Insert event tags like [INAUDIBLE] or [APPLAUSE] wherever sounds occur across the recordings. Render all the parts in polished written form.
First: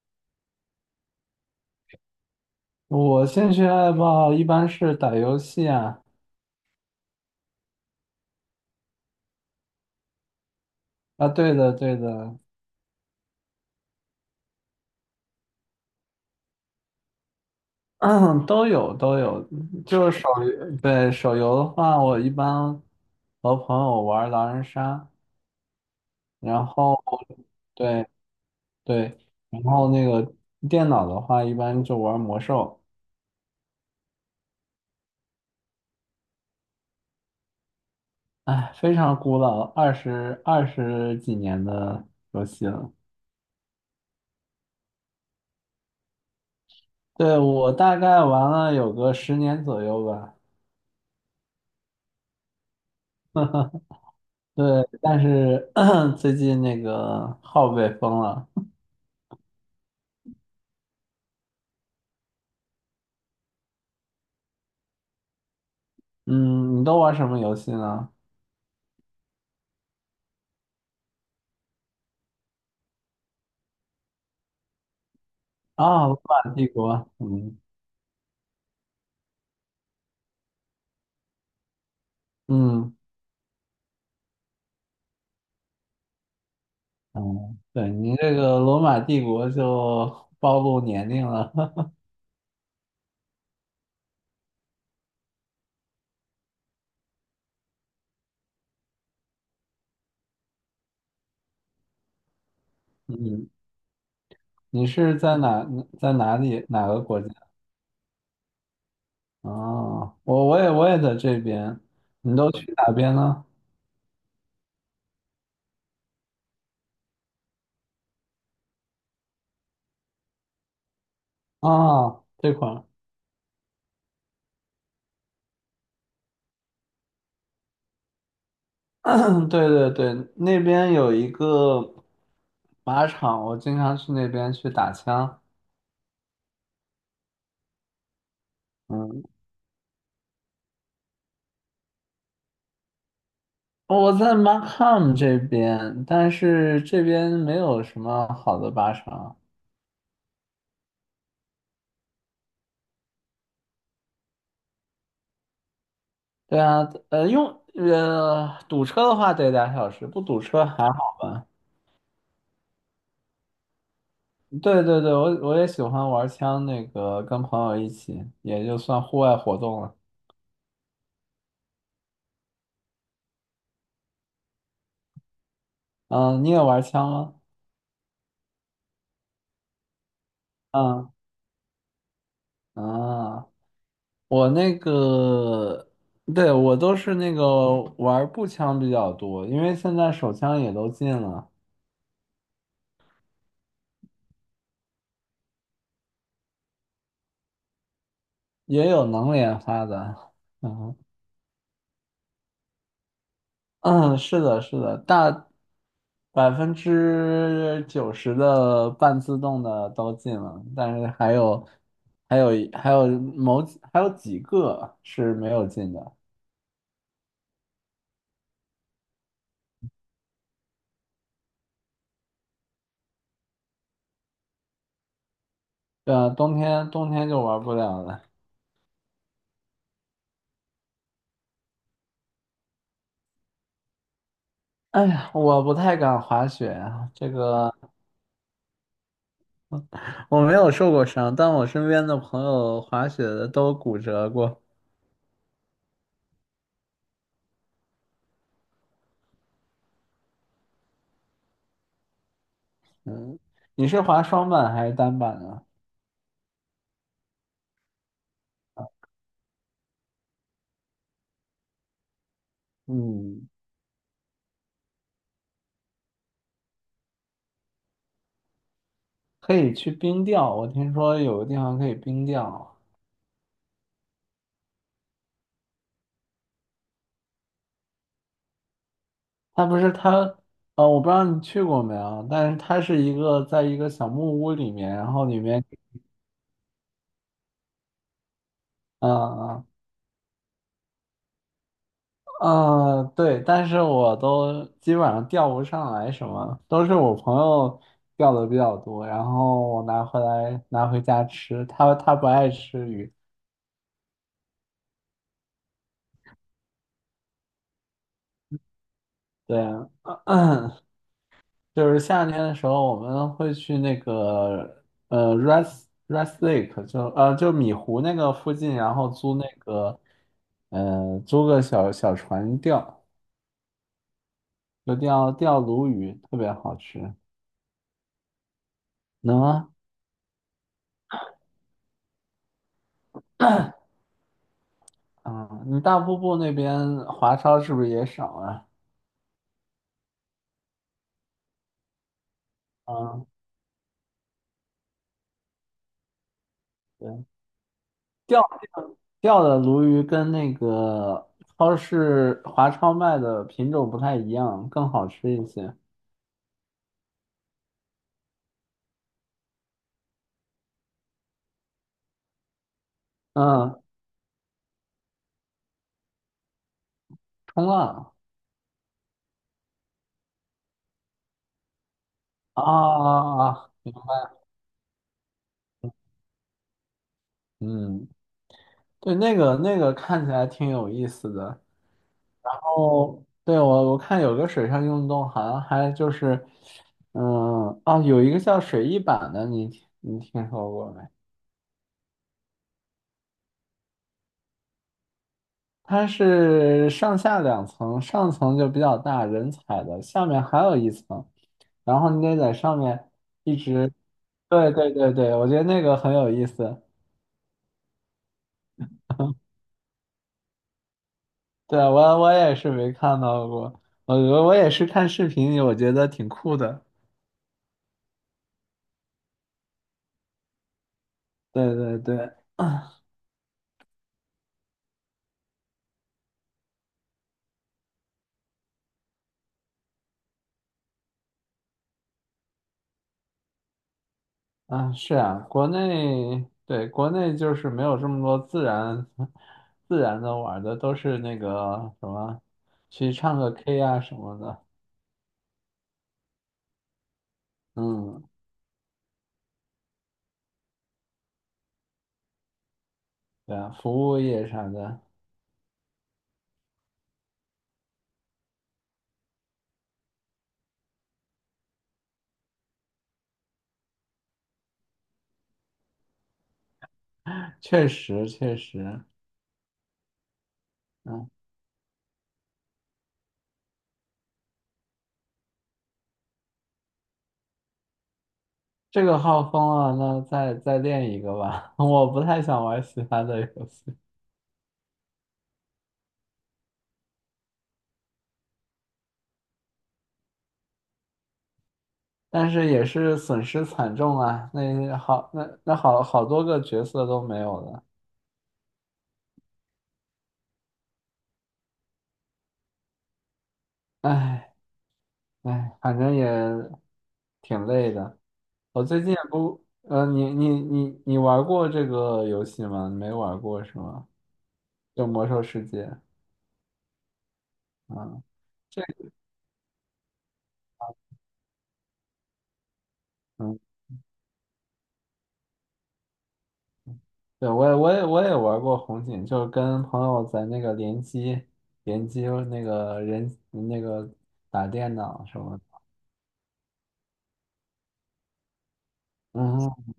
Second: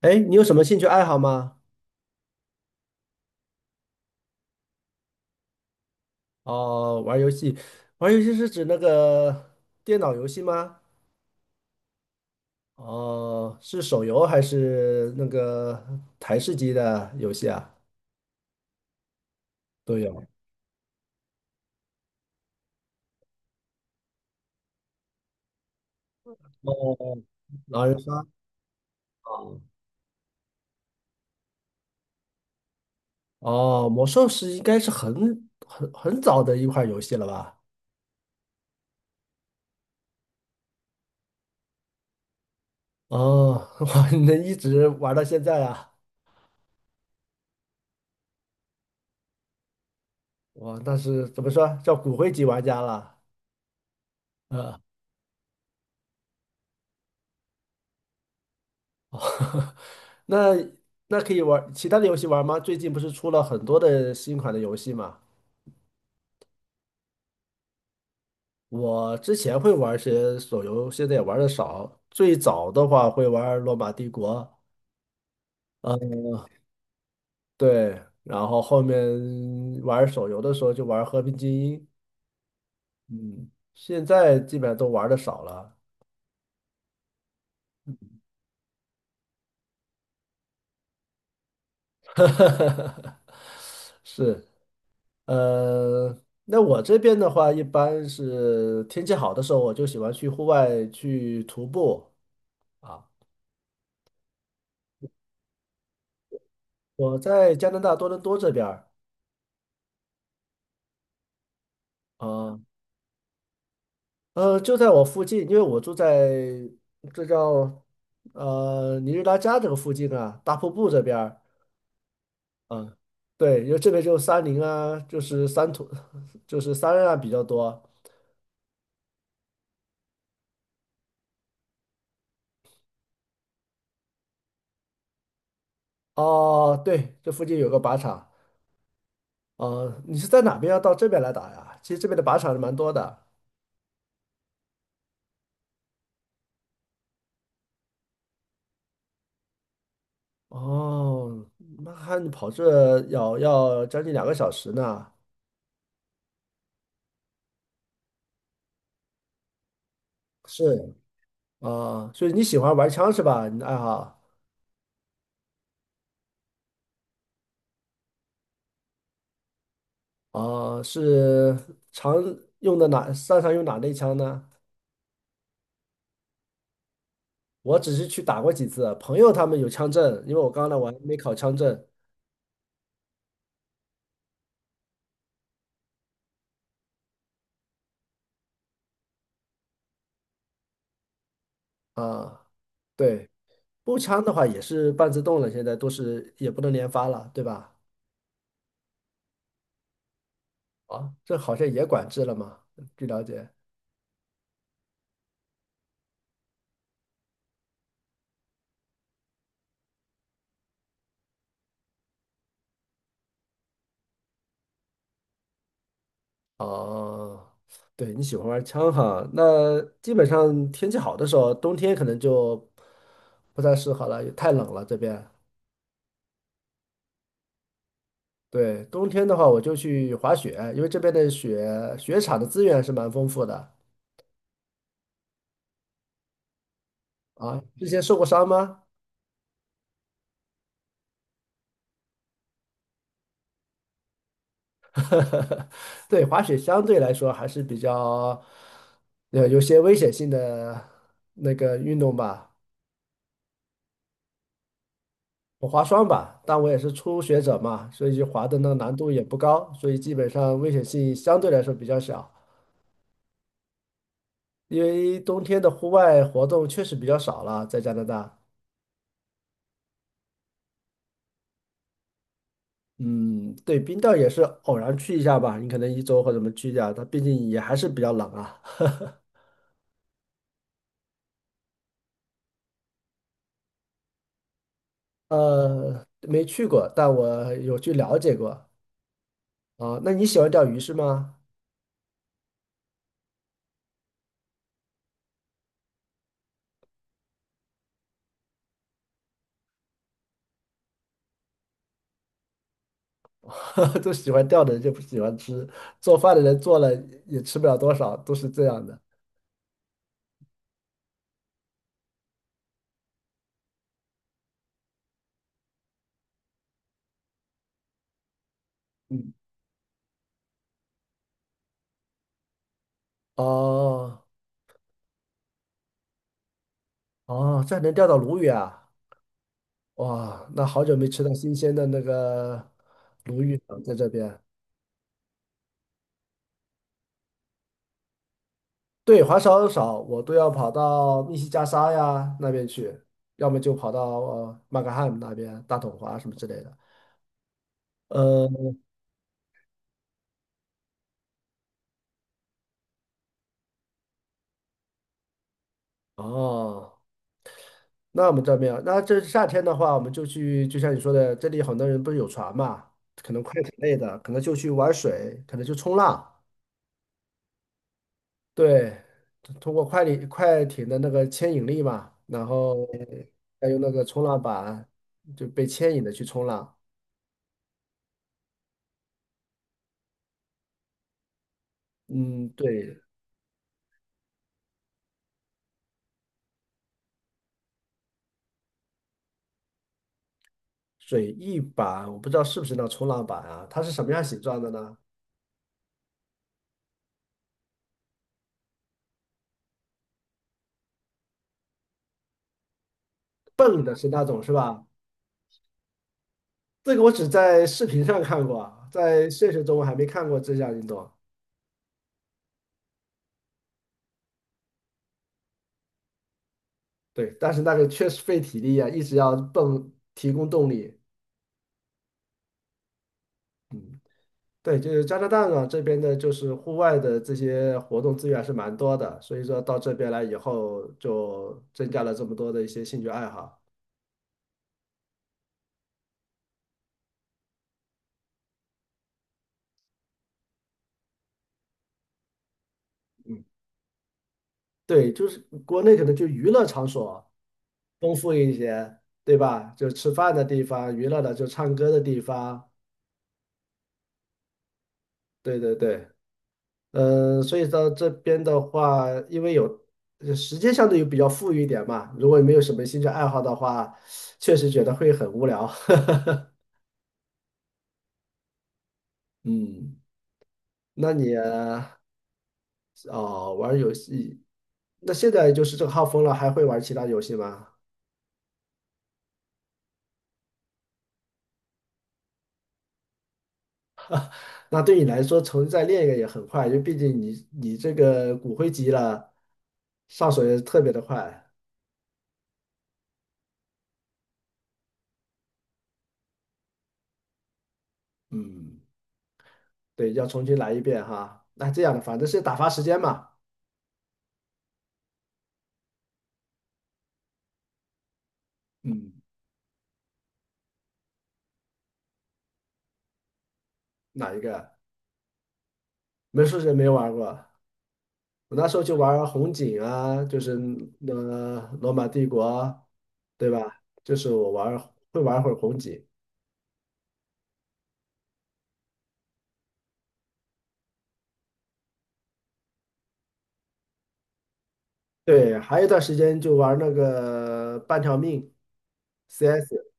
哎，你有什么兴趣爱好吗？我兴趣爱好一般是打游戏啊。哦，玩儿游戏，玩儿游戏是指那个电脑游戏吗？啊，对的，对的，哦，是手游还是那个台式机的游戏啊？[CLEARS THROAT] 都有都有。都就是有。手游，对。手游的话，我一般和朋友玩狼人杀，然哦，后狼人对杀对。啊然后那个电脑的话，一般就玩魔兽。哦，魔兽是应该是很早的一款游戏了吧？哎，非常古老，二十几年的游戏了。哦，[LAUGHS] 哇，你能一直玩到现在啊？对，我大概玩了有个10年左右吧。哇，那是怎么说叫骨灰级玩家了？对，呃但是 [CLEARS THROAT] 最近那个号被封了。那那可以玩儿其他的游戏玩吗？最近不是出了很多的新款的游戏嘛？嗯，你都玩什么游戏呢？我之前会玩些手游，现在也玩的少。最早的话会玩罗马帝国》，啊，罗嗯，马帝国。嗯对，然后后面玩手游的时候就玩和平精英》，嗯嗯，现在基本上都玩的少了。嗯。对，你这个罗马帝国就暴露年龄了。[LAUGHS] [LAUGHS] 是，呃，那我这边的话，一般是天气好的时候，我就喜欢去户外去徒步。啊。嗯，你是在哪里哪个我国家？在加拿大多伦多这边儿哦，我也在这边。你都啊，去哪边呢？呃，就在我附近，因为我住在这叫呃尼日拉加这个附近啊，大瀑布这边儿啊，这块儿。啊，对，因为这边就是山林啊，就是山土，就是山啊比较多。[CLEARS THROAT] 对对对，那边有一个靶场，我经常去那边去打枪。哦，对，这附近有个靶场。嗯。呃，你是在哪边要到这边来打呀？其实这边的靶场是蛮多的。哦我在 MARAM 这边，但是这边没有什么好的巴士啊。哦，那还你跑这要将近两个小时呢。对啊。呃，用堵车的话得俩小时，不堵车还是好吧？啊，所以你喜欢玩枪是吧？你的爱好。对对对，我也喜欢玩枪，那个跟朋友一起，也就算户外活动了。哦，是常用的哪，擅长用哪类枪呢？嗯，你也玩枪吗？我只是去打过几次，朋友他们有枪证，因为我刚来我还嗯，没考枪证啊，我那个，对，我都是那个玩步枪比较多，因为现在手枪也都禁了。啊。对，步枪的话也是半自动了，现在都是也不能连发了，对吧？也有能连发的。[LAUGHS] 啊，这好像也管制了嘛，据了解。嗯，是的，是的，大90%的半自动的都进了，但是还有还有几个是没有进的。哦，对，你喜欢玩枪哈？那基本上天气好的时候，冬天可能就不太适合了，也太冷了这边。对啊，冬天就玩不了了。对，冬天的话，我就去滑雪，因为这边的雪场的资源是蛮丰富的哎呀，我不太敢滑雪啊，这啊。个之前受过伤吗？我没有受过伤，但我身边的朋友滑雪的都骨折过。[LAUGHS] 对，滑雪相对来说还是比较有些危险性的那个运动吧，嗯，你是滑双板还是单板啊？我滑双吧，但我也是初学者嘛，所以就滑的那个难度也不高，所以基本上危险性相对来说比较小。嗯，因为冬天的户外活动确实比较少了，在加拿大。可以去冰钓，我听说有个地方可以冰钓啊。嗯，对，冰钓也是偶然去一下吧，你可能一周或者什么去一下，它毕竟也还是比较冷啊。[LAUGHS] 他不是他，呃，我不知道你去过没有，但是它是一个在一个小木屋里面，然后里面。呃，没去过，但我有去了解过。嗯嗯啊，那你喜欢钓鱼是吗？嗯。对，但是我都基本上钓不上来什么，都是我朋友钓的比较多，然后我拿回家吃，他不爱吃鱼。[LAUGHS] 都喜欢钓的人就不喜欢吃，做饭的人做了也吃不了多少，都是这样的。对啊。[CLEARS THROAT] 就是夏天的时候，我们会去Red Lake，就米湖那个附近，然后嗯，租个小小船钓，哦就钓钓鲈鱼，特别好吃。哦，这还能钓到鲈鱼啊！能啊。哇，那好久没吃到新鲜的那个鲈鱼了，在这边。嗯，你大瀑布那边华超是不是也少啊？对，滑少，我都要跑到密西加沙呀那边去，嗯，要么就跑到呃马克汉姆那边大统华什么之类的。对，钓呃，钓的鲈鱼跟那个超市华超卖的品种不太一样，更好吃一些。哦，那我们这边啊，那这夏天的话，我们就去，就像你说的，这里很多人不是有船嘛，可能快艇嗯，类的，可能就去玩水，可能去冲浪，冲浪。对，通过快艇的那个牵引力嘛，然后啊，再用那个冲浪板就被牵引的去冲浪。嗯，对，那个看起来挺有意思的。嗯，哦，对，对，我看有个水上运动，好像还就是。嗯。哦，有一个叫水翼板的，你听说过没？水翼板，我不知道是不是那种冲浪板啊？它是什么样形状的呢？它是上下两层，上层就比较大，人踩的，下面还有一层，然后你得在上面一蹦直。的是那种是对吧？对对对，我觉得那个很有意思。这个我只在视频上看过啊，在现实中我还没看过这项运动。对，我也是没看到过，我也是看视频，我觉得挺酷的。对，但是那个确实费体力啊，一直要蹦，提供动力。对对对。[CLEARS THROAT] 嗯，对，就是加拿大呢这边的，就是户外的这些活动资源是蛮多的，所以说到这边来以后，就增加了这么多的一些兴趣爱好。啊，是啊，国内，对，国内就是没有这么多自然 [LAUGHS] 自然的玩儿的，都是那个什么，去唱嗯，个 K 啊什么的。对，就是国内可能就娱乐场所。丰嗯，富一些，对吧？就吃饭的地方，娱乐的就唱歌的地方，对啊，服务业啥的。对对对，嗯，所以到这边的话，因为有呃时间相对于比较富裕一点嘛，如果你没有什么兴趣爱好的话，确实觉得会很无聊。[LAUGHS] 确实确实。嗯，那你嗯，哦玩游戏，那现在就是这个号封了，还会玩其他游戏吗？这个号封了，那再练一个吧。[LAUGHS] 我不太想玩其他的游戏，那对你来说，重新再练一个也很快，因为毕竟你这个骨灰级了，上手也特别的快。但是也是损失惨重啊。那好，那好多个角色都没有了。嗯。对，要重新来一遍哈。那这样的，反正是打发时间嘛。唉。哎，反正也挺累的。我最近嗯，也不，你玩过这个游戏吗？你没玩过是吗？哪一个？就《魔兽世界》。美术师没玩过，啊，我那时这候就个。玩红警啊，就是呃罗马帝国，对嗯，吧？就是我玩会玩会儿红警。对，我也玩过红警，就是跟朋友在那个联机那个人那个打电脑什么对，还的。有一段时间就玩那个半条命嗯，CS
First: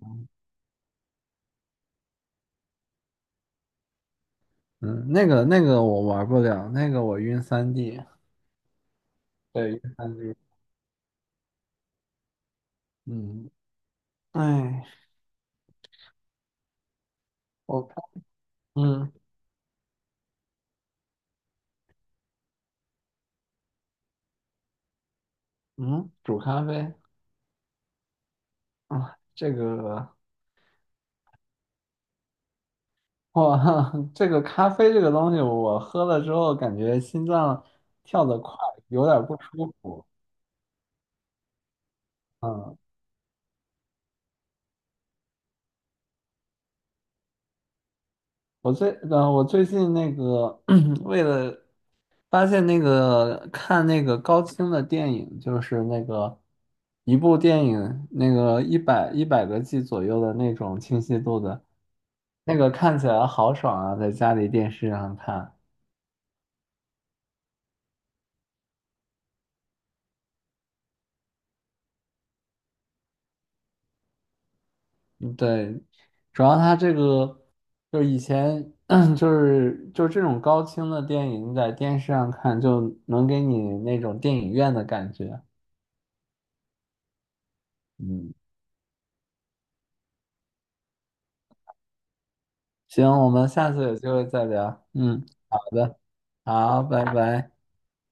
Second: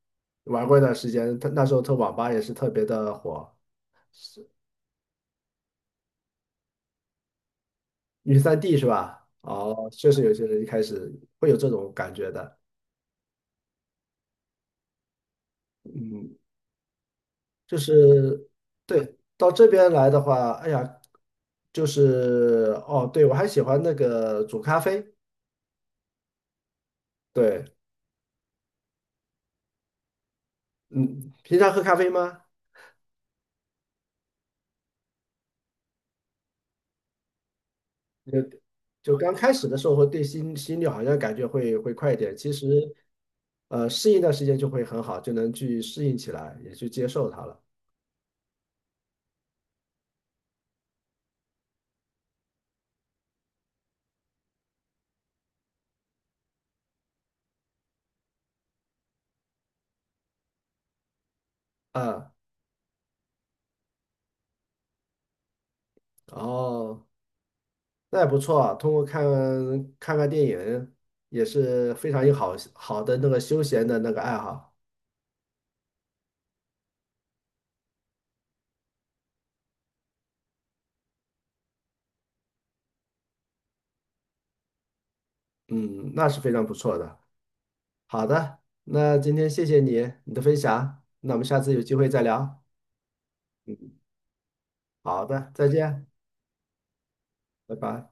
玩过一段时间，他那时候他网吧也是特别的火，嗯。那个我玩不了，那个我晕三 d。 女三 D 是吧？对，晕哦，确三 实有 d 些人一开始会有这种感觉的，嗯，哎，嗯，就我看。是嗯对，到这边来的话，哎呀，就是哦，对，我还喜欢那个煮咖啡。嗯，煮咖啡。对，啊，这个嗯，平常喝咖啡吗？哇。[LAUGHS] 这个咖啡这个东西，我喝了之后感觉心脏跳得快，就有就点刚不开始舒的时候会服。对心率好像感觉会快一点，其实嗯，呃适应一段时间就会很好，就能去适应起来，也去接受它了。我最近那个 [CLEARS THROAT] 为了发现那个看那个高清的电影，就是那个一部电影那个一百个 G 左右的那种清晰度的，啊，那个看起来好爽啊，在家里电视上看。哦，那也不错啊通过看电影也是非常有好的那个休闲的那个爱好，嗯，对，主要它这个就是以前 [CLEARS THROAT] 就是这种高清的电影，你在电视上看就能给你那种电影院的感觉。嗯，那是非常不错的。好嗯，的，那今天谢谢你的分享，那我们下次有机会再聊。行，我们下次有机会再聊。好嗯，的，好再的，见，好，拜拜。拜拜。